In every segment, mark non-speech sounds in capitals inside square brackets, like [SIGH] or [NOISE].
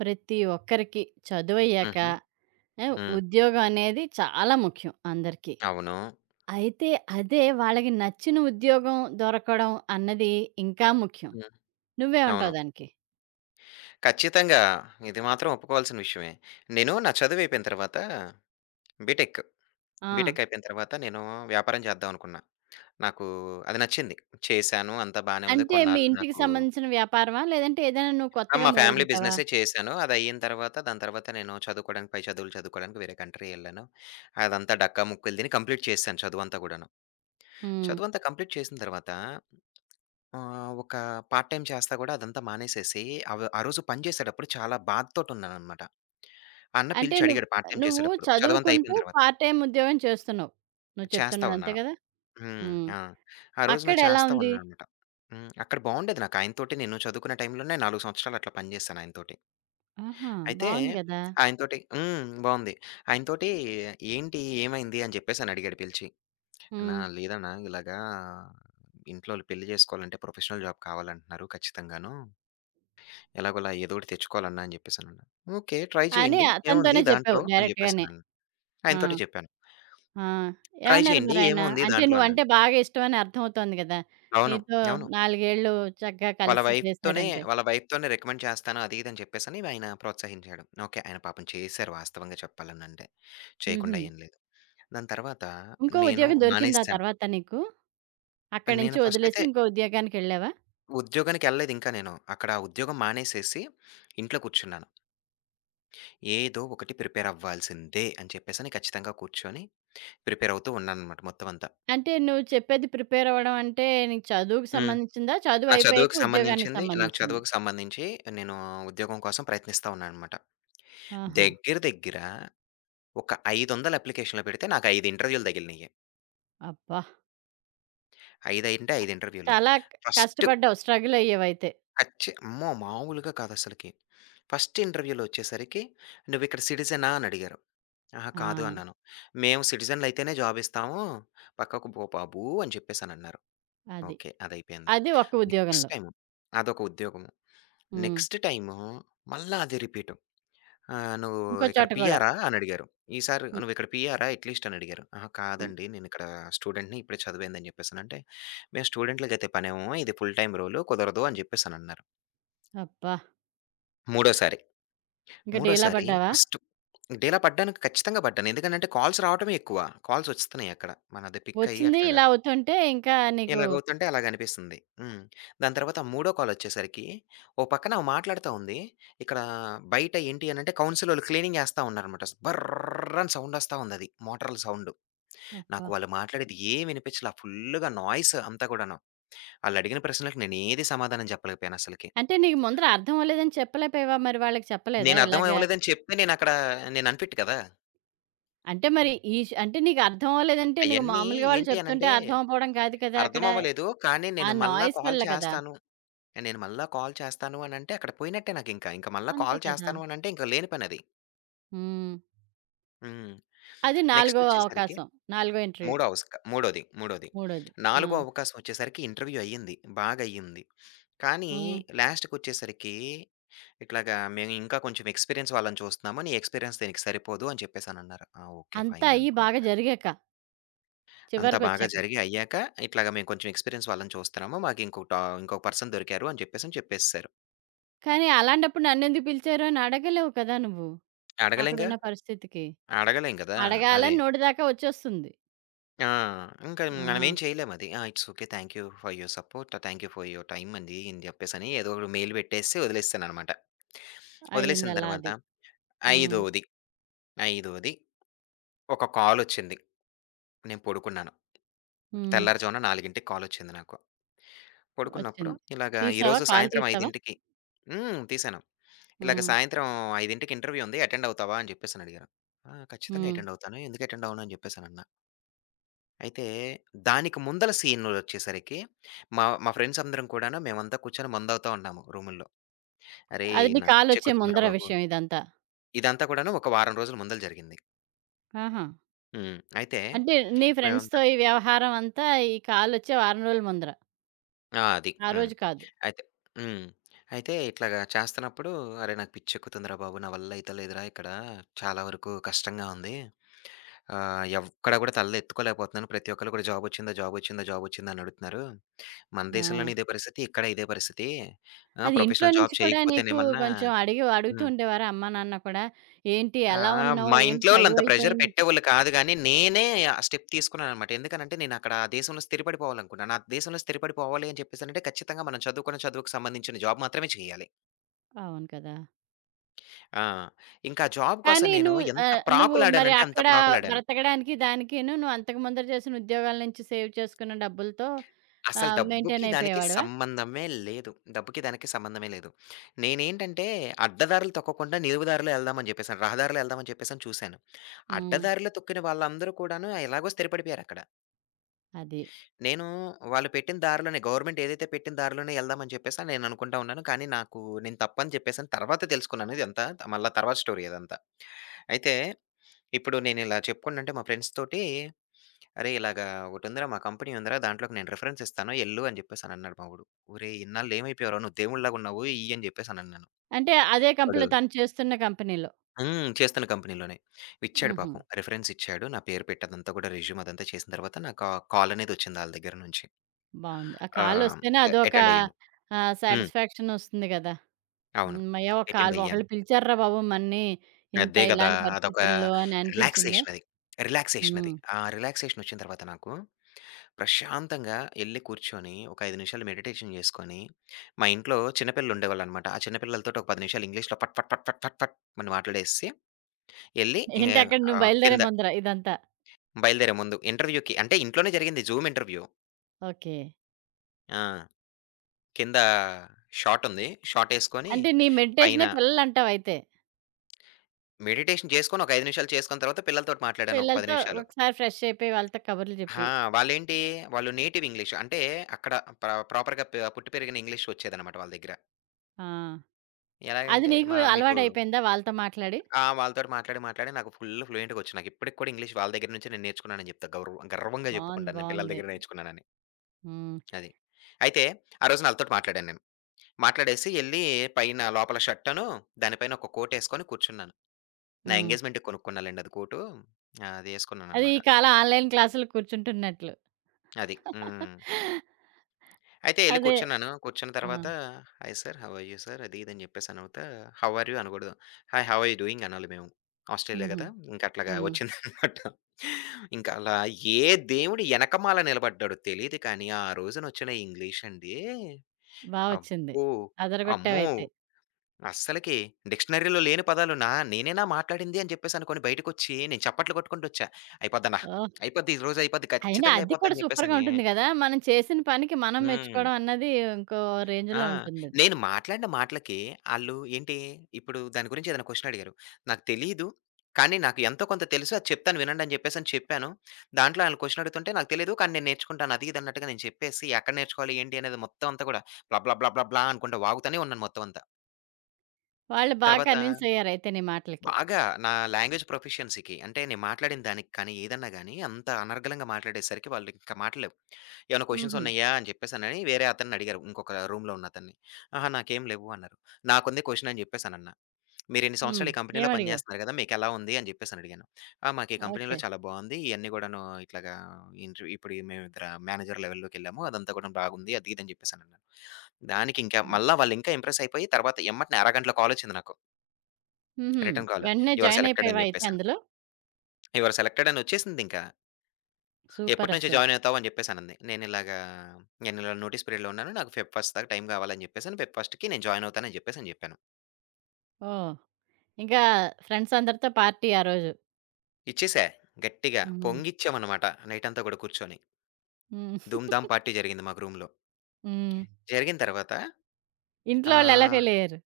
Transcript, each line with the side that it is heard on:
right: ప్రతి ఒక్కరికి చదువయ్యాక
left: ఉహూ.
right: ఆహ్,
left: హ్మ్.
right: ఉద్యోగం అనేది చాలా ముఖ్యం అందరికి.
left: అవును.
right: అయితే అదే వాళ్ళకి నచ్చిన ఉద్యోగం దొరకడం అన్నది ఇంకా ముఖ్యం.
left: హ్మ్. అవును.
right: నువ్వేమంటావు దానికి?
left: ఖచ్చితంగా. ఇది మాత్రం ఒప్పుకోవాల్సిన విషయమే. నేను నా చదువు అయిపోయిన తరువాత, బీ‌టెకు.
right: ఆ!
left: బీ‌టెకైయిపోయిన తరువాత, నేను వ్యాపారం చేద్దాం అనుకున్నా. నాకు అది నచ్చింది. చేశాను అంతా బానే ఉంది.
right: అంటే, మీ
left: కొన్నాళ్ళు
right: ఇంటికి
left: నాకు
right: సంబంధించిన వ్యాపారమా? లేదంటే ఏదైనా నువ్వు
left: ఆ!
right: కొత్తగా
left: మా
right: మొదలు
left: ఫ్యామిలీ
right: పెట్టావా?
left: బిజినెసే చేశాను. అది అయిన తరువాత, దాని తరువాత నేను చదువుకోడానికి పై చదువులు చదువుకోడానికి వేరే కంట్రీ ఎళ్ళాను. అదంతా డక్కా, ముక్కలు తిని కంప్లీట్ చేశాను చదువంతా కూడాను.
right: హ్మ్.
left: చదువంతా కంప్లీట్ చేసిన తరువాత, ఆహ్, [SMACKS LIPS] ఒక పార్ట్ టైమ్ చేస్తా కూడా అదంతా మానేసేసి. అవి ఆరోజు పని చేసేటప్పుడు చాలా బాధతోటున్నానన్నమాట. అన్న
right: అంటే
left: పిలిచి
right: నువ్
left: అడిగాడు, పార్ట్ టైమ్
right: నువ్వు
left: చేసేటప్పుడు చదువంతా
right: చదువుకుంటూ
left: అయిపోయిన తరువాత.
right: పార్ట్ టైమ్ ఉద్యోగం చేస్తున్నావు. నువ్వు
left: చేస్తా
right: చెప్తున్నది అంతే
left: ఉన్నాను.
right: కదా.
left: హ్మ్.
right: హ్మ్.
left: ఆ! ఆ రోజున
right: అక్కడెలా
left: చేస్తా
right: ఉంది?
left: ఉన్నాననమాట. హ్మ్. అక్కడ బాగుండేది. నాకాయన తోటి నేను చదువుకునే టైమ్‌లోనే, 4 సంవత్సరాలు అట్లా పని చేశాను ఆయన తోటి.
right: ఆహా!
left: అయితే
right: బాగుంది కదా!
left: ఆయనతోటి హ్మ్ బావుంది. ఆయన తోటి, "ఏంటి, ఏమైంది" అని చెప్పేసి అని అడిగాడు పిలిచి. అన్న,
right: హ్మ్.
left: లేదన్న ఇలాగ ఇంట్లో పెళ్లి చేసుకోవాలంటే, ప్రొఫెషనల్ జాబ్ కావాలంటున్నారు ఖచ్చితంగాను. ఎలాగోలా ఏదో ఒకటి తెచ్చుకోవాలన్నా అని చెప్పేసాన్నాను. "ఓకే. ట్రై
right: అని
left: చేయండి,
right: అతనితోనే
left: ఏముంది
right: చెప్పావు
left: దాంట్లో" అని
right: డైరెక్ట్ గానే.
left: చెప్పేసాన్నారు.
right: ఆ!
left: ఆయన తోటే చెప్పాను.
right: ఆ!
left: "ట్రై
right: ఏమన్నారు
left: చేయండి,
right: మరాయన?
left: ఏముంది
right: అంటే,
left: దాంట్లో" అన్నాడు.
right: నువ్వుంటే బాగా ఇష్టం అనే అర్థం అవుతొంది కదా.
left: అవును.
right: నీతో
left: అవును.
right: 4 ఏళ్లు చక్కగా
left: వాళ్ళ
right: కలిసి
left: "వైఫ్ తోనే
right: చేసారంటే.
left: వాళ్ళ వైఫ్ తోనే రికమెండ్ చేస్తాను" అది, ఇది అని చెప్పేసని ఆయన ప్రోత్సహించాడు. ఓకే, ఆయన పాపం చేసారు వాస్తవంగా చెప్పాలనంటే. చేయకుండా
right: ఉహూ.
left: ఎం లేదు. దాని తరువాత
right: ఇంకో
left: నేను
right: ఉద్యోగం దొరికిందా
left: మానేసాను.
right: తర్వాత నీకు? అక్కడి
left: నేను
right: నుంచి వదిలేసి
left: ఫస్టయితే
right: ఇంకో ఉద్యోగానికెళ్ళావా?
left: ఉద్యోగానికెళ్లేదింకా నేను. అక్కడ ఉద్యోగం మానేసేసి ఇంట్లో కూర్చున్నాను. ఏదో ఒకటి ప్రిపేరవ్వాల్సిందే అని చెప్పేసని ఖచ్చితంగా కూర్చొని, ప్రిపేరవుతూ ఉన్నానన్నమాట మొత్తం అంతా.
right: అంటే నువ్వు చెప్పేది ప్రిపేరవ్వడం అంటే, నీకు చదువుకి
left: హ్మ్.
right: సంబంధించిందా? చదువు
left: నా
right: అయిపోయాక
left: చదువుకి
right: ఉద్యోగానికి
left: సంబంధించింది నాకు
right: సంబంధించింది?
left: చదువుకు సంబంధించి నేను ఉద్యోగం కోసం ప్రయత్నిస్తా ఉన్నానన్నమాట.
right: ఆహా!
left: దగ్గర, దగ్గర ఒక 500ల అప్లికేషన్‌లు పెడితే నాకు 5 ఇంటర్వ్యూ‌లు తగిలినాయి.
right: అబ్బా!
left: ఐదంటే 5 ఇంటర్‌వ్యూ‌లు
right: చాలా క
left: ఫస్ట్
right: కష్టపడ్డావు స్ట్రగలయ్యావయితే.
left: ఖచ్చ్ అమ్మో! మాములుగా కాదసలకి. ఫస్ట్ ఇంటర్‌వ్యూ‌లో ఓచ్చేసరికి "నువ్వు ఇక్కడ సిటిజనా?" అని అడిగారు. "ఆహా! కాదు"
right: ఆ!
left: అన్నాను. "మేము సిటిజన్లయితేనే జాబిస్తాము, పక్కకు పో బాబూ!" అని చెప్పేసని అన్నారు.
right: అది.
left: ఓకే. అదయిపోయింది.
right: అది ఒక్క
left: నెక్స్ట్
right: ఉద్యోగంలో.
left: టైమ్ అదొక ఉద్యోగం.
right: హ్మ్.
left: నెక్స్ట్ టైము, మళ్ళా అదె రిపీటు ఆహ్, "నువ్వు
right: ఇంకో
left: ఇక్కడ
right: చోట కూడా?
left: పిఆరా?" అని అడిగారు. ఈసారి
right: హ్మ్.
left: "నువ్వు ఇక్కడ పిఆరా? అట్‌లీస్ట్" అని అడిగారు. "ఆహా! కాదండి నేను ఇక్కడ స్టూడెంట్‌ని ఇప్పుడే చదువయ్యింది" అని చెప్పేసనంటే, "మేము స్టూడెంట్లకైతే పనియ్యము. ఇది ఫుల్ టైమ్ రోలు కుదరదు" అని జెప్పేసి అని అన్నారు.
right: అబ్బా!
left: మూడోసారి,
right: ఇంక డీలా
left: మూడోసారి
right: పడ్డావా?
left: ఫస్ట్ డీలా పడ్డానికి, ఖచ్చితంగా పడ్డాను. ఎందుకనంటే, కాల్స్ రావటమే ఎక్కువ, కాల్స్ ఒస్తున్నాయి అక్కడ మనది పిక్కయ్యి
right: ఒచ్చిందీ,
left: అట్లాగా.
right: ఇలా అవుతుంటే ఇంకా నీకు
left: ఇలాగవుతుంటే అలాగనిపిస్తంది. హ్మ్. దాని తరువాత మూడో కాలొచ్చేసరికి ఒక పక్కన ఆమె మాట్లాడుతా ఉంది. ఇక్కడ బయట ఏంటి అని అంటే కౌన్సిలోళ్ళు క్లీనింగ్ జేస్తా ఉన్నారన్నమాట. బర్‌ర్‌ర్‌ అని సౌండొస్తా ఉందది మోటర్ల సౌండు. నాకు
right: అబ్బా!
left: వాళ్ళు మాట్లాడేది ఏమినిపిచ్చలా, ఫుల్లుగా నాయిస్ అంతా గూడాను. ఆళ్ళడిగిన ప్రశ్నలకి నేనేది సమాధానం చెప్పలేకపోయానసలకి.
right: అంటే నీకు ముందర అర్థమవ్వలేదని చెప్పలేకపోయావా? మరి వాళ్ళకి చెప్పలేదా
left: నేను అర్థం
right: ఇలాగా
left: అవ్వలేదని చెప్తే నేనక్కడ నేను అన్‌ఫిట్ కదా!
right: అంటే, మరి ఈష్ అంటే నీకు అర్థం అవ్వలేదంటే నీకు
left: అయన్నీ
right: మాములుగా వాళ్ళు
left: ఏంటి
right: చెప్తుంటే
left: అనంటే,
right: అర్థం అవ్వకపోవడం కాదు కదా!
left: అర్థం
right: అక్కడ,
left: అవ్వలేదు కానీ
right: ఆ
left: నేను మళ్ళా
right: నాయిస్
left: కాల్
right: వల్ల కదా!
left: చేస్తాను, నేను మళ్ళా కాల్ చేస్తాను అనంటే అక్కడ పోయినట్టే నాకింక. ఇంకా మళ్ళా
right: అంతే
left: కాల్
right: కదా!
left: చేస్తాను అనంటే ఇంకా లేని పనది.
right: హ్మ్.
left: హ్మ్.
right: అది నాలుగో
left: నెక్స్టోచ్చేసరికి
right: అవకాశం, నాలుగో ఇంటర్వ్యూ.
left: మూడో అవస్క మూడోది, మూడోది.
right: మూడోది.
left: నాలుగో
right: ఆ!
left: అవకాశం వచ్చేసరికి ఇంటర్వ్యూ అయ్యింది బాగయ్యింది. కానీ
right: ఆ!
left: లాస్ట్‌కొచ్చేసరికి ఇట్లాగ మేము ఇంకా కొంచెం ఎక్స్‌పీరియన్స్ వాళ్ళని చూస్తున్నాము నీ ఎక్స్‌పీరియన్స్ దీనికి సరిపోదు అని చెప్పేసనన్నారు. ఆ! ఓకే.
right: అంతా అయ్యి బాగా
left: ఫైననుకుంటున్నా.
right: జరిగాక.
left: అంతా బాగా
right: చివరికొచ్చాక.
left: జరిగి అయ్యాక ఇట్లాగ మేము కొంచెం ఎక్స్‌పీరియన్స్ వాళ్ళని చూస్తున్నాము మాకు ఇంకోటా ఇంకొక పర్సన్ దొరికారు అని చెప్పేసని చెప్పేసేశారు.
right: కానీ, అలాంటప్పుడు నన్నెందుకు పిలిచారు అని అడగలేవు కదా నువ్వు.
left: అడగలేంగా.
right: అక్కడున్న పరిస్థితికి.
left: అడగలేం గదా! అది.
right: అడగాలని నోటి దాకా వచ్చేస్తుంది.
left: ఆ! ఇంకా
right: ఆ!
left: మనమేం చేయలేమది. ఆ! It's okay. Thank you for your support, thank you for your time అది ఇదని చెప్పేసని ఎదో ఒకటి మెయిల్ పెట్టేసేసి వదిలేసేశాననమాట. వదిలేసిన
right: అయ్యిందలా
left: తరువాత
right: అది. హ్మ్.
left: ఐదోది, ఐదోది ఒక కాలొచ్చింది. నేను పడుకున్నాను.
right: హ్మ్.
left: తెల్లారిజామున 4కి కాలొచ్చింది నాకు. పడుకున్నప్పుడు
right: వచ్చింది.
left: ఇలాగ ఈ
right: తీశావా
left: రోజు
right: కాల్
left: సాయంత్రం
right: తీస్తావా?
left: 5కి హ్మ్. తీశాను. ఇలాగ
right: హ్మ్.
left: సాయంత్రం 5కి ఇంటర్వ్యూ ఉంది అటెండ్ అవుతావా? అని చెప్పేసని అడిగారు. ఆ! ఖచ్చితంగా
right: హ్మ్.
left: అటెండ్ అవుతాను ఎందుకు అటెండ్ అవ్వను అని జెప్పేసనన్నా. అయితే, దానికి ముందల సీనులొచ్చేసరికి మా మా ఫ్రెండ్స్ అందరం కూడాను మేమంతా కూర్చొని మందాగుతా ఉన్నాము రూముల్లో.
right: అది
left: "అరేయ్!
right: మీ
left: నాకు
right: కాలొచ్చే
left: పిచ్చెక్కుతుందిరా
right: ముందర
left: బాబు"
right: విషయం ఇదంతా.
left: ఇదంతా కూడాను ఒక వారం రోజుల ముందల జరిగింది.
right: ఆహా!
left: హ్మ్. అయితే
right: అంటే నీ
left: మేమంత
right: ఫ్రెండ్స్‌తో ఈ వ్యవహారం అంతా ఈ కాలొచ్చే వారం రోజుల ముందర.
left: ఆ! అది,
right: ఆ
left: హ్మ్.
right: రోజు కాదు.
left: అయితే హ్మ్. అయితే ఇట్లాగా చేస్తున్నప్పుడు, "అరె! నాకు పిచ్చెక్కుతుందిరా బాబు, నా వల్ల అయితలేదురా ఇక్కడ, చాలా వరకు కష్టంగా ఉంది. ఆహ్, ఎవ్ ఎక్కడా కూడా తలలెత్తుకోలేకపోతున్నాను ప్రతి ఒక్కలు కూడా "జాబ్ ఒచ్చిందా జాబ్ ఒచ్చిందా? జాబ్ ఒచ్చిందా?" అని అడుగుతున్నారు. మన
right: ఆ!
left: దేశంలోనే ఇదే పరిస్థితి, ఇక్కడ ఇదే పరిస్థితి. ఆహ్,
right: అది ఇంట్లో
left: ప్రొఫెషనల్ జాబ్
right: నుంచి కూడా నీకు
left: చేయకపోతేనేమన్నా"
right: కొంచెం అడిగి అడుగుతూ
left: హ్మ్.
right: ఉండేవారా. అమ్మా నాన్న కూడా, ఏంటి?
left: ఆహ్,
right: ఎలా
left: ఆహ్,
right: ఉన్నావు
left: మా
right: ఏంటి చదువు
left: ఇంట్లోలంత ప్రెషర్
right: అయిపోయింది
left: పెట్టేవాళ్ళు కాదు కాని, నేనే ఆ స్టెప్ తీసుకున్నానన్నమాట. ఎందుకనంటే, నేను అక్కడ ఆ దేశంలో స్థిరపడిపోవాలి అనుకున్నాను. ఆ దేశంలో స్థిరపడిపోవాలి అని చెప్పేసనంటే, ఖచ్చితంగా మనం చదువుకున్న చదువుకి సంబందించిన జాబ్ మాత్రమే చేయాలి.
right: అవును కదా!
left: ఆ! ఇంక ఆ జాబ్ కోసం
right: కానీ
left: నేను
right: నువ్వు
left: ఎంత
right: ఆహ్, నువ్వు మరి
left: ప్రాకులాడానంటే, అంత
right: అక్కడ
left: ప్రాకులాడాను.
right: బ్రతకడానికి, దానికీను నువ్వు అంతకుముందు చేసిన ఉద్యోగాల నుంచి సేవ్ చేసుకున్న డబ్బులతో,
left: అసలు
right: ఆహ్, మెయింటైన్
left: డబ్బుకి, దానికి
right: అయిపోయేవాడివా?
left: సంబంధమే లేదు. డబ్బుకి దానికి సంబంధమే లేదు. నేనేంటంటే, అడ్డదారులు తొక్కకుండా నిలువు దారిలో వెళ్దాం అని చెప్పేసని, రహదారిలో వెళ్దాం అని చెప్పేసని చూసాను.
right: హ్మ్.
left: అడ్డదారిలో తొక్కిన వాళ్ళందరూ కూడాను ఎలాగో స్థిరపడిపోయారు అక్కడ.
right: అది.
left: నేనూ వాళ్లు పెట్టిన దారిలోనే గవర్నమెంట్ ఏదైతే పెట్టిన దారిలోనే ఎళ్దాం అని చెప్పేసని నేననుకుంటూ ఉన్నాను. కానీ నాకూ నేను తప్పని చెప్పేసని తర్వాత తెలుసుకున్నానిదంతా త మళ్లీ తరువాత స్టోరీ అదంతా. అయితే ఇప్పుడు నేను ఇలా చెప్పుకుంటుంటే మా ఫ్రెండ్స్‌ తోటి, "అరేయ్ ఇలాగ ఒకటుందిరా, మా కంపెనీ ఉందిరా. దాంట్లోకి నేను రిఫరెన్సిస్తాను. ఎళ్లు" అని చెప్పేసన్నాడు. ఒరేయ్! ఇన్నాళ్లు ఏమైపోయావురా! నువ్వు దేవుడిలాగున్నావు. ఇయ్యని చెప్పేసనన్నాను.
right: అంటే అదే
left: వాడు
right: కంపెనీలో తను చేస్తున్న కంపెనీలో.
left: హ్మ్. చేస్తున్న కంపెనీలోనే ఇచ్చాడు
right: హుహు.
left: పాపం రిఫరెన్సిచ్చాడు. నా పేరు పెట్టదంతా కూడా రెజ్యూమ్ అదంతా చేసిన తరువాత నాకా కాలనేదొచ్చిందాళ్ల దగ్గరనుంచి.
right: బావుంది. ఆ
left: ఆహ్,
right: కాలొస్తేనే
left: ఎ
right: అదొకా
left: ఎటెండయ్యాను.
right: ఆహ్,
left: హ్మ్.
right: సాటిస్ఫాక్షనొస్తుంది కదా!
left: అవును.
right: హమ్మయ్యా! ఒక కా
left: ఎటెండయ్యాను.
right: ఒకళ్ళు పిలిచారు రా బాబు మనని
left: అదే కదా!
right: ఇలాంటి
left: అదొక
right: పరిస్థితుల్లో అననిపిచ్చిందా?
left: రిలాక్సేషనది. రిలాక్సేషనది.
right: హ్మ్.
left: ఆ రిలాక్సేషనొచ్చిన తర్వాత నాకు, ప్రశాంతంగా ఎళ్లి కూర్చొని ఒక 5 నిమిషాలు మెడిటేషన్ చేసుకొని, మా ఇంట్లో చిన్న పిల్లలుండేవాళ్లన్నమాట. ఆ చిన్నపిల్లలతోటి ఒక 10 నిమిషాలు ఇంగ్లీష్‌లో ఫట్, ఫట్, ఫట్, ఫట్, ఫట్, ఫట్ అని మాట్లాడేసేసి ఎళ్లి ఎ
right: ఏంటక్కడ నువ్వు
left: ఆహ్,
right: బయలుదేరే
left: కింద
right: ముందరా ఇదంతా.
left: బయలుదేరే ముందు ఇంటర్వ్యూకి. అంటే ఇంట్లోనే జరిగింది. Zoom interview.
right: ఓకే.
left: ఆ! కింద షార్టుంది. షార్టేసుకొని
right: అంటే, నీ
left: పైన
right: మెడిటేషనే పిల్లలంటావయితే.
left: మెడిటేషన్ చేసుకొని, ఒక 5 నిమిషాలు చేసుకున్న తరువాత, పిల్లలతోటి మాట్లాడాను ఒక 10
right: పిల్లలతో
left: నిమిషాలు.
right: ఒకసారి ఫ్రెషయిపోయి వాళ్లతో కబుర్లు చెప్పి.
left: ఆ! వాళ్ళేంటి? వాళ్ళు నేటివ్ ఇంగ్లీష్ అంటే, అక్కడ ప్ర ప్రాపర్‌గా పె పుట్టి పెరిగిన ఇంగ్లీషొచ్చేదన్నమాట వాళ్ళ దెగ్గర.
right: ఆ! అది
left: ఎలాగంటే
right: నీకు
left: మా మీకు
right: అలవాటైయిపోయిందా వాళ్ళతో మాట్లాడి?
left: ఆ! వాళ్ళతోటి మాట్లాడి, మాట్లాడి నాకు ఫుల్లు ఫ్లూయెంట్‌గొచ్చు. నాకు ఇప్పటికీ కూడా, ఇంగ్లీష్ వాళ్ళ దెగ్గర నుంచే నేను నేర్చుకున్నానని చెప్తా గౌరవు గర్వంగా
right: బావుంది,
left: చెప్పుకుంటాను నేను పిల్లల
right: బావుంది.
left: దగ్గర నేర్చుకున్నానని.
right: హ్మ్.
left: అది. అయితే, ఆరోజున ఆళ్ళతోటి మాట్లాడాను నేను. మాట్లాడేసి ఎళ్లి, పైన లోపల షర్టును, దాని పైన ఒక కోటేసుకొని కూర్చున్నాను. నా
right: హ్మ్.
left: ఎంగేజ్‌మెంట్‌కి కొనుకున్న లెండి అది కోటు. ఆ!
right: అది ఈ
left: అదేసుకున్నానన్నమాట.
right: కాలం ఆన్‌లైన్ క్లాసులుకు కూర్చుంటున్నట్లు.
left: అది. హ్మ్.
right: [CHUCKLES]
left: అయితే, ఎళ్లి
right: అదే.
left: కూర్చున్నాను. కూర్చున్న
right: ఆ!
left: తరువాత, hi sir, how are you sir అది, ఇది అని చెప్పేసనువుతా హౌ ఆర్ యు అనకూడదు. Hi, how are you doing అనాలి మేము, ఆస్ట్రేలియా
right: హుహు.
left: కదా. ఇంక అట్లాగా
right: హ్మ్.
left: వచ్చిందన్నమాట. ఇంక అలా ఏ దేవుడు ఎనకమాల నిలబడ్డాడో తెలీదు కానీ, ఆ రోజునొచ్చిన ఇంగ్లీష్ అండి,
right: బాఒచ్చింది,
left: అబ్బో! అమ్మో!
right: అదరగొట్టావయితే.
left: అస్సలకి డిక్షనరీలో లేని పదాలు. నా నేనేనా మాట్లాడింది అని చెప్పేసి అనుకొని బయటికొచ్చి, నేను చప్పట్లు కొట్టుకుంటొచ్చా. అయిపోద్దన్న,
right: ఓహ్!
left: అయిపోద్ది ఈరోజు, అయిపోద్ది
right: అయినా
left: ఖచ్చితంగా
right: అది కూడా,
left: అయిపోద్దని
right: సూపర్‌గా
left: చెప్పేసని
right: ఉంటుంది కదా! మనం చేసిన పనికి మనం
left: హ్మ్.
right: మెచ్చుకోవడం అన్నది, ఇంకో
left: ఆ!
right: రేంజ్‌లో ఉంటుందది.
left: నేను మాట్లాడిన మాటలకి, ఆళ్లు ఏంటి ఇప్పుడు దాని గురించి ఏదైనా క్వశ్చన్ అడిగారు. నాకు తెలీదు, కానీ నాకు ఎంతో కొంత తెలుసు, అది చెప్తాను వినండి అని చెప్పేసి చెప్పాను. దాంట్లో ఆల్లు క్వశ్చన్ అడుగుతుంటే, నాకు తెలీదు. కానీ నేను నేర్చుకుంటాను, అది, ఇది అన్నట్టుగా నేను చెప్పేసి, ఎక్కడ నేర్చుకోలి, ఏంటి అనేది మొత్తం అంతా కూడా, బ్లా, బ్లా, బ్లా అనుకుంటా వాగుతూనే ఉన్నాను మొత్తం అంతా.
right: వాళ్ళు బాగా
left: తర్వాత
right: కన్విన్సయ్యారైతే నీ మాటలకి.
left: బాగా నా లాంగ్వేజ్ ప్రొఫిషియన్సీకి. అంటే నేను మాట్లాడిన దానికి కానీ, ఏదన్నా గాని అంత అనర్గళంగా మాట్లాడేసరికి వాళ్ళు ఇంక మాటలు లేవు. "ఏమన్నా
right: హుహు.
left: క్వెషన్సున్నాయా" అని చెప్పేసెనని వేరే అతన్ని అడిగారు. ఇంకొక రూమ్‌లో ఉన్న అతన్ని. "అహా! నాకేం లేవు" అన్నారు. నాకుంది క్వెషన్ అని చెప్పేసనన్నా. మీరిన్ని
right: హ్మ్,
left: సంవత్సరాలు ఈ
right: ఏం
left: కంపెనీలో పని
right: అడిగావు?
left: చేస్తున్నారు కద, మీకెలా ఉంది అని చెప్పేసని అడిగాను. "ఆ! మాకు ఈ కంపెనీలో
right: ఓకె.
left: చాలా బావుంది. ఇవన్నీ కూడాను ఇట్లాగా ఇంట్రవ్యూ ఇప్పుడు మేము ఇతర మేనేజర్ లెవెలోకెళ్ళాము, అదంతా కూడా బాగుంది" అది, ఇది అని చెప్పేసన్నారు. దానికి ఇంకా
right: హ్మ్.
left: మళ్ళా వాళ్ళు ఇంకా ఇంప్రెసైపోయి, తరువాత ఎమ్మటనే అరగంటలో కాలొచ్చింది నాకు.
right: హుహు.
left: రిటర్న్ కాల్,
right: వెంటనే
left: యూ అర్
right: జాయినయిపోయావా
left: సెలెక్టెడని
right: అయితే
left: చెప్పేసని.
right: అందులో.
left: యూ అర్ సెలెక్టెడనొచ్చేసిందింకా. ఎప్పటినుంచి
right: సూపరసల.
left: జాయినవుతావు అని చెప్పేసనంది. నేనిలాగా, నేనిలా నోటీస్ పీరియడ్‌లో ఉన్నాను, నాకు ఫెబ్ ఫస్ట్ దాకా టైం కావాలని చెప్పేసని ఫెబ్ ఫస్ట్‌కి నేను జాయినవుతానని జెప్పేసని జెప్పాను.
right: ఓహ్! ఇంకా ఫ్రెండ్సందరితో పార్టీ ఆ రోజు.
left: ఇచ్చేసా, గట్టిగా
right: హ్మ్.
left: పొంగిచ్చామన్నమాట నైటంతా కూడా కూర్చొని.
right: హ్మ్.
left: ధూంధాం
right: [GIGGLES]
left: పార్టీ జరిగింది మాకు రూమ్‌లో.
right: హ్మ్.
left: జరిగిన తర్వాత,
right: ఇంట్లో వాళ్ళెలా
left: ఆహ్
right: ఫీలయ్యారు?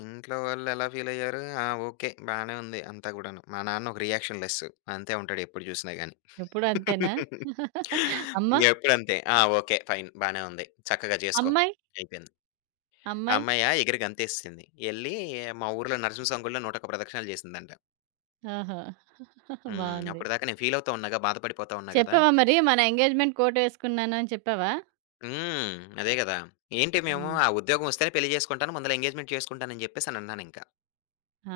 left: ఇంట్లో వాళ్ళెలా ఫీలైయ్యారు, ఆ! ఓకె బానే ఉంది అంతా కూడాను. మా నాన్న ఒక రియాక్షన్‌లెసు అంతే ఉంటాడు ఎప్పుడు చూసినా గాని.
right: ఎప్పుడూ అంతేనా?
left: [LAUGHS]
right: [CHUCKLES] అమ్మ?
left: ఎప్పుడంతే, "ఆ ఓకె, ఫైన్ బానే ఉంది చక్కగా చేసుకో"
right: అమ్మాయి?
left: అయిపోయింది.
right: అమ్మాయి?
left: అమ్మాయా? ఎగిరి గంతేసేసింది. ఎళ్ళి మా ఊర్లో నరసింహ సామి గుడిలో 101 ప్రదక్షణాలు చేసిందంట.
right: ఓహో! [CHUCKLES]
left: హ్మ్.
right: బావుంది.
left: అప్పటిదాకా నేను ఫీలవుతూ ఉన్నాగా. బాధపడిపోతూ ఉన్నా కదా!
right: చెప్పావా మరి? మన ఎంగేజ్మెంట్ కోట్ వేసుకున్నాను అని చెప్పావా?
left: హ్మ్. అదే కదా! ఏంటి, మేము
right: హ్మ్.
left: ఆ ఉద్యోగం వస్తేనే పెళ్లి చేసుకుంటాను. ముందుల ఎంగేజ్మెంట్ చేసుకుంటానని చెప్పేసనన్నానింకా.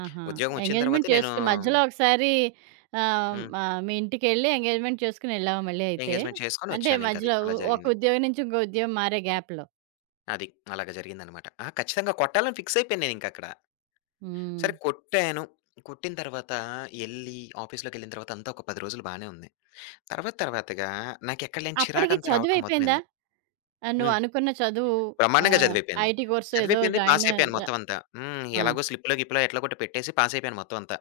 right: ఆహా!
left: ఉద్యోగం వచ్చిన
right: ఎంగేజ్మెంట్
left: తరువాతే నేను
right: చేసుకొని మధ్యలో ఒక్కసారి ఆహ్, హ్మ్.
left: హ్మ్.
right: ఆహ్, మీ ఇంటికెళ్లి ఎంగేజ్మెంట్ చేసుకొనేళ్లావా? మళ్లీ అయితే?
left: ఎంగేజ్మెంట్
right: అంటే
left: చేసుకొనొచ్చానింకది,
right: మధ్యలో
left: అలా
right: ఒక
left: జరిగింది.
right: ఉద్యోగం నుంచి ఇంకో ఉద్యోగం మారే గ్యాప్‌లో.
left: అది. అలాగ జరిగిందనమాట. ఆ! ఖచ్చితంగా కొట్టాలని ఫిక్సయిపేయాను నేనింకక్కడ. సరే,
right: హ్మ్.
left: కొట్టాను. కొట్టిన తర్వాత ఎళ్లి ఆఫీస్‌లోకెళ్లిన తర్వాతంతా ఒక 10 రోజులు బానే ఉంది. తర్వాత, తర్వాతగా నాకెక్కడ లేని
right: అప్పటికి
left: చిరాకంతా రావటం
right: చదువయిపోయిందా?
left: మొదలైంది.
right: ఆహ్,
left: హ్మ్.
right: నువ్వునుకున్న చదువు
left: బ్రహ్మాండంగా
right: ఆహ్,
left: చదువయిపేయింది.
right: ఐటీ కోర్సో ఏదో
left: చదువయిపేయింది.
right: జాయినయ్
left: పాసైపోయాను
right: జ
left: మొత్తం అంతా. హ్మ్.
right: ఆ!
left: ఎలాగో స్లిప్‌లో గిప్‌లో ఎట్లా కొట్టి పెట్టేసి పాసైపోయాను మొత్తం అంతా.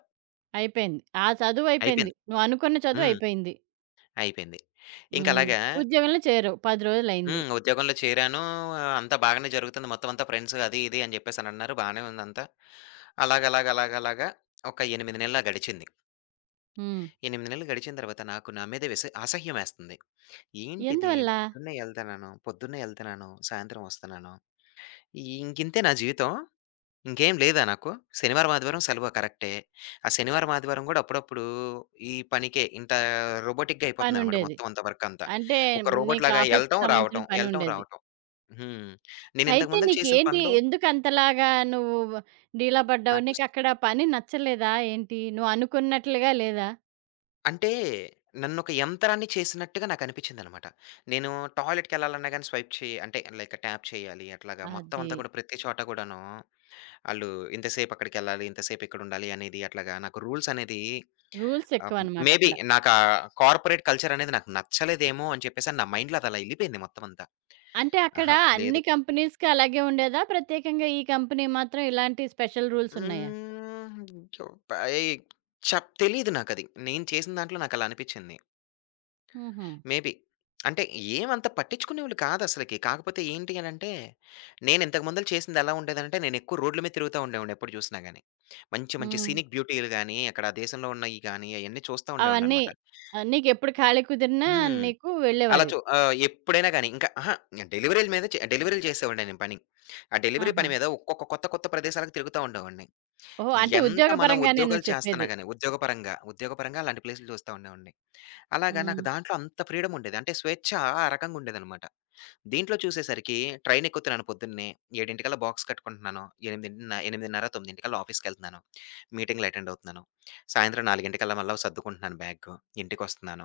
right: అయిపేయింది. ఆ చదువయిపేయింది.
left: అయిపోయింది.
right: నువ్వనుకున్న
left: హ్మ్.
right: చదువయిపేయింది.
left: అయిపోయింది.
right: హ్మ్.
left: ఇంకలాగా
right: ఉద్యోగంలో చేరావు. 10 రోజులయింది.
left: హ్మ్. ఉద్యోగంలో చేరాను. అంతా బాగానే జరుగుతుంది మొత్తం అంతా ఫ్రెండ్స్ అది ఇది అని చెప్పేసనన్నారు బానే ఉందంతా అలాగలాగలాగలాగా ఒక 8 నెలలు గడిచింది.
right: హ్మ్.
left: 8 నెలలు గడిచిన తరువాత నాకు నా మీద విస అసహ్యమేస్తంది. ఏంటిది?
right: ఎందువల్ల?
left: పొద్దున్నే ఎళ్తన్నాను, పొద్దున్నే ఎళ్తన్నాను, సాయంత్రం వస్తన్నాను. ఇంకింతేనా జీవితం? ఇంకేం లేదా నాకు? శనివారం, ఆదివారం సెలవు. కరెక్టే. ఆ శనివారం, ఆదివారం కూడా అప్పుడప్పుడు ఈ పనికే, ఇంత రోబోటిక్‌గా అయిపోతుందన్నమాట.
right: పనుండేది.
left: మొత్తం అంతా వర్కంతా
right: అంటే
left: ఒక రోబోట్
right: నీకు
left: లాగా
right: ఆఫీస్‌కి
left: ఎళ్లటం,
right: సంబంధించిన
left: రావటం,
right: పని
left: వెళ్లటం,
right: ఉండేది.
left: రావటం. హ్మ్.
right: అయితే
left: నేనింతకుముందు చేసిన
right: నీకేంటి
left: పనులు
right: ఎందుకంతలాగా నువ్వు డీలా పడ్డావు?
left: నాకు స్
right: నీకక్కడ పని నచ్చలేదా ఏంటి? నువ్వనుకున్నట్లుగా లేదా?
left: అంటే నన్నొక యంత్రాన్ని చేసినట్టుగా నాకు అనిపించింది అన్నమాట. నేను టాయిలెట్‌కెళ్లాలన్నా గానీ స్వైప్ చేయాలి. అంటే లైక్ ట్యాప్ చేయాలి, అట్లాగా మొత్తం అంతా
right: అది.
left: కూడా ప్రతి చోట కూడాను, ఆళ్లు ఇంతసేపక్కడికెళ్లాలి, ఇంతసేపిక్కడుండాలి అనేది అట్లాగా నాకు రూల్సనేది ఆహ్, మేబీ
right: రూల్సెక్కువనమాటక్కడ.
left: నాకా కార్పొరేట్ కల్చరనేది నాకు నచ్చలేదేమో అని చెప్పేసని నా మైండ్‌లో అదలా ఎళ్లిపోయింది మొత్తం అంతా.
right: అంటే అక్కడ
left: ఆహా!
right: అన్ని
left: లేదు.
right: కంపెనీస్‌కి అలాగే ఉండేదా? ప్రత్యేకంగా ఈ కంపెనీ మాత్రం ఇలాంటి స్పెషల్ రూల్సున్నాయా?
left: హ్మ్. చప్ ఏయ్ చెప్ తెలీదు నాకది. నేను చేసిన దాంట్లో నాకలా అనిపించింది.
right: హుహు.
left: మేబీ అంటే ఏమంత పట్టించుకునేవాళ్లు కాదసలుకి. కాకపోతే ఏంటి అనంటే నేను ఇంతకు ముందు చేసిందెలా ఉండేదంటే నేను ఎక్కువ రోడ్ల మీద తిరుగుతూ ఉండేవాడిని. ఎప్పుడు చూసినా గానీ. మంచి, మంచి
right: హ్మ్.
left: సీనిక్ బ్యూటీలు గానీ అక్కడా దేశంలో ఉన్నాయి గానీ, అయన్నీ చూస్తా
right: అవన్నీ,
left: ఉండేవాడిననమాట.
right: ఆహ్, నీకెప్పుడు ఖాళీగా కుదిరినా
left: హ్మ్.
right: నీకు
left: అలా
right: వెళ్ళేవాడివి.
left: చూ ఆహ్, ఎప్పుడైనా గానీ ఇంకా ఆహా! డెలివరీల మీద చే డెలివరీలు చేసేవాడిని నేను పని. ఆ డెలివరీ
right: ఆహా!
left: పని మీద ఒక్కొక్క కొత్త కొత్త ప్రదేశాలకి తిరుగుతూ ఉండేవాడిని.
right: ఓహో! అంటే
left: ఎంత
right: ఉద్యోగ
left: మనం
right: పరంగానే నువ్వు
left: ఉద్యోగాలు
right: చెప్పేది.
left: చేస్తన్నా గానీ ఉద్యోగపరంగా, ఉద్యోగపరంగా అలాంటి ప్లేసులు చూస్తా ఉండేవాడిని. అలాగా నాకు
right: హ్మ్.
left: దాంట్లో అంత ఫ్రీడముండేది. అంటే స్వేచ్చా ఆ రకంగా ఉండేదనమాట. దీంట్లో చూసేసరికి ట్రైనెక్కుతున్నాను పొద్దున్నే, 7 కల్లా బాక్స్ కట్టుకుంటున్నాను. ఎనిమిదిన్ నా 8:30, 9 కల్లా ఆఫీస్‌కెళ్తన్నాను. మీటింగులెటెండవుతున్నాను. సాయంత్రం 4 కల్లా మళ్లీ సర్దుకుంటున్నాను. బ్యాగ్ తీసుకుని ఇంటికి వస్తున్నాను.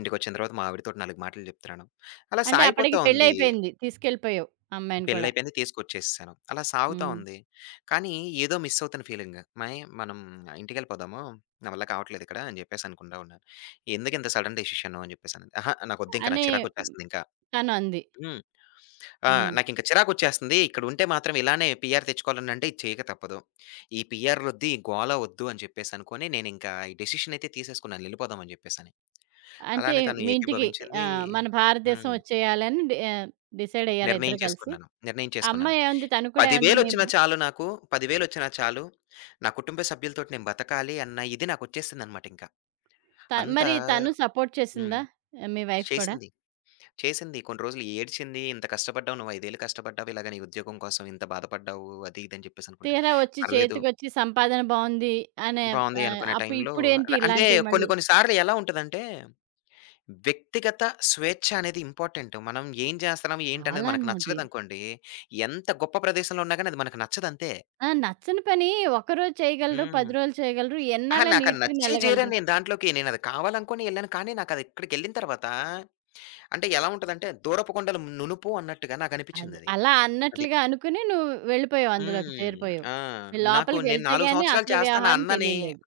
left: ఇంటికొచ్చిన తరువాత మా ఆవిడతోటి 4 మాటలు చెప్తున్నాను. అలా
right: అంటే
left: సాగిపోతా
right: అప్పటికి
left: ఉంది.
right: పెళ్ళయిపేయింది. తీసుకెళ్ళిపోయావు అమ్మాయిని కూడా.
left: పెళ్లయిపోయింది. తీసుకొచ్చేసాను. అలా సాగుతా
right: హ్మ్.
left: ఉంది. కానీ ఏదో మిస్సవుతున్న ఫీలింగ్ మనం ఇంటికి వెళ్లిపోదాము. నావల్ల కావట్లేదిక్కడ అని చెప్పేసి అనుకుంటూ ఉన్నాను. "ఎందుకు ఇంత సడన్ డెసిషన్" అని చెప్పేసి. ఆహా! నాకు వద్దు ఇంకా.
right: అని
left: నాకు చిరాకు వచ్చేస్తుంది ఇంకా.
right: తను అంది.
left: హ్మ్. ఆ!
right: హ్మ్.
left: నాకింక చిరాకొచ్చేస్తుంది. ఇక్కడ ఉంటే మాత్రం ఇలానే పీఆర్ తెచ్చుకోవాలి అంటే ఇది చేయక తప్పదు. ఈ పీఆరులొద్దు. ఈ గోలా వద్దు అని చెప్పేసనుకొని నేనింక ఈ డిసిషన్ అయితే తీసేసుకున్నాను. ఎళ్లిపోదాం అని చెప్పేసని.
right: అంటే
left: అలానే తను
right: మీ ఇంటికి,
left: ఏకీభవించిందీ
right: ఆహ్, మన భారతదేశం
left: హ్మ్.
right: వచ్చేయాలని డి ఆహ్, డిసైడ్ అయ్యారా? ఇద్దరూ
left: నిర్ణయం
right: కలిసి.
left: చేసుకున్నాను. నిర్ణయం చేసుకున్నాను.
right: అమ్మాయి ఏవంది? తను కూడా ఏవంది? మీ
left: పదివేలొచ్చినా చాలు నాకు. పదివేలొచ్చినా చాలు. నా కుటుంబ సభ్యులతోటి నేను బతకాలి అన్న ఇది నాకొచ్చేసిందననమాటింకా.
right: త
left: అంతా
right: మరి తను సపోర్ట్ చేసిందా?
left: హ్మ్.
right: ఆహ్, మీ వైఫ్ కూడా?
left: చేసింది. చేసింది. కొన్ని రోజులు ఏడ్చింది. "ఇంత కష్టపడ్డావు నువ్వు 5ఏళ్లు కష్టపడ్డావు ఇలాగ నీ ఉద్యోగం కోసం, ఇంత బాధపడ్డావు. అది ఇది అని చెప్పేసనుకుంటా"
right: తీరా వచ్చి
left: పర్లేదు.
right: చేతికొచ్చి సంపాదన బావుంది అనే
left: బావుంది
right: ఆహ్,
left: అనుకునే
right: అప్పు
left: టైంలో
right: ఇప్పుడేంటి
left: అంటే
right: ఇలాంటియి
left: కొన్ని
right: మళ్ళీ.
left: కొన్ని సార్లెలా ఉంటదంటే, వ్యక్తిగత స్వేచ్ఛ అనేది ఇంపార్టెంట్ మనం ఏం చేస్తున్నాం, ఏంటి అనేది మనకు
right: చాలాను అది.
left: నచ్చలేదనుకోండి, ఎంత గొప్ప ప్రదేశంలో ఉన్నా గానీ అది మనకు నచ్చదంతే.
right: ఆహ్, నచ్చని పని ఒక్క రోజు చేయగలరు.
left: హ్మ్.
right: 10 రోజులు చేయగలరు.
left: ఆహా!
right: ఎన్నాళ్ళని
left: నాకు అది నచ్చే జేర
right: ఈదుకోనెళ్ళగలరు!
left: నేను దాంట్లోకి నేను అది కావాలనుకోనే ఎళ్ళాను. కానీ నాకదక్కడికెళ్ళిన తరువాత, అంటే ఎలా ఉంటది అంటే దూరపు కొండలు నునుపు అన్నట్టుగా
right: అది.
left: నాకనిపించిందది.
right: అలా
left: అది.
right: అన్నట్లుగా అనుకోని నువ్వు వెళ్ళిపోయావు అందులోకి
left: హ్మ్.
right: చేరిపోయావు.
left: ఆ! నాకు
right: లోపలికి
left: నేను
right: వెళ్తే
left: 4
right: గాని
left: సంవత్సరాలు
right: అసలు
left: చేస్తాను
right: వ్యవహారం
left: అన్ననీ
right: తెలీలేదు.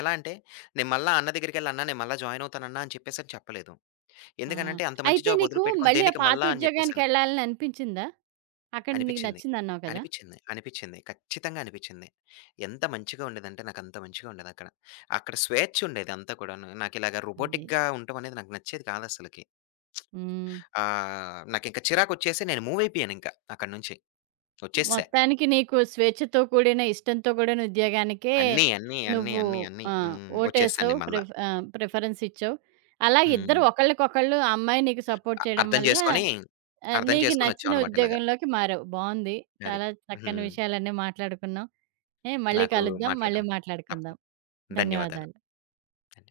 left: ఎలా అంటే నేను మళ్లీ అన్న దగ్గరకెళ్లి అన్నా, నేను మళ్ళా జాయినవుతానన్నా అని చెప్పేసి చెప్పలేదు.
right: ఆ!
left: ఎందుకనంటే అంత మంచి
right: అయితే నీకు
left: జాబొదిలిపెట్టుకొని
right: మళ్ళీ ఆ
left: దేనికి
right: పాత
left: మళ్ళా అని చెప్పేసని
right: ఉద్యోగానికెళ్ళాలని అనిపించిందా? అక్కడ నీకు
left: అనిపిచ్చింది.
right: నచ్చిందన్నావు కదా!
left: అనిపిచ్చింది. అనిపిచ్చింది. ఖచ్చితంగా అనిపిచ్చింది. ఎంత మంచిగా ఉండేదంటే నాకంత మంచిగా ఉండేదక్కడ. అక్కడ స్వేచ్చుండేదంతా కూడాను, నాకిలాగ
right: అది.
left: రోబోటిక్‌గా ఉండటం అనేది నాకు నచ్చేది కాదసలకి.
right: హ్మ్.
left: [SMACKS LIPS] ఆహ్, నాకింక చిరాకొచ్చేసి నేను మూవయిపోయాను ఇంక అక్కడ నుంచి. వచ్చేసేసా.
right: మొత్తానికి నీకు స్వేచ్ఛతో కూడిన, ఇష్టంతో కూడిన ఉద్యోగానికే
left: అన్ని అన్ని అన్ని
right: నువ్వు
left: అన్ని అన్ని
right: ఆహ్,
left: హ్మ్, వచ్చేసాను
right: ఓటేశావు,
left: నేను మళ్ళా.
right: ప్రిఫ్ ఆహ్, ప్రిఫరెన్సిచ్చావు. అలా ఇద్దరూ
left: హ్మ్.
right: ఒకళ్ళకొకళ్ళు, ఆ అమ్మాయి నీకు సపోర్ట్
left: అ
right: చేయడం
left: అర్థం
right: వల్ల
left: చేసుకొని, అర్థం
right: నీకు
left: చేసుకొని వచ్చాం
right: నచ్చిన
left: అనమాటిలాగ.
right: ఉద్యోగంలోకి మారావు. బాగుంది.
left: అది,
right: చాలా చక్కని
left: హ్మ్.
right: విషయాలన్నీ మాట్లాడుకున్నాం. ఏ మళ్లీ
left: నాకు
right: కలుద్దాం.
left: మాట్లాడటం
right: మళ్లీ మాట్లాడుకుందాం.
left: తప్పకుండా. ధన్యవాదాలు.
right: ధన్యవాదాలు.
left: ధన్యవాదాలు.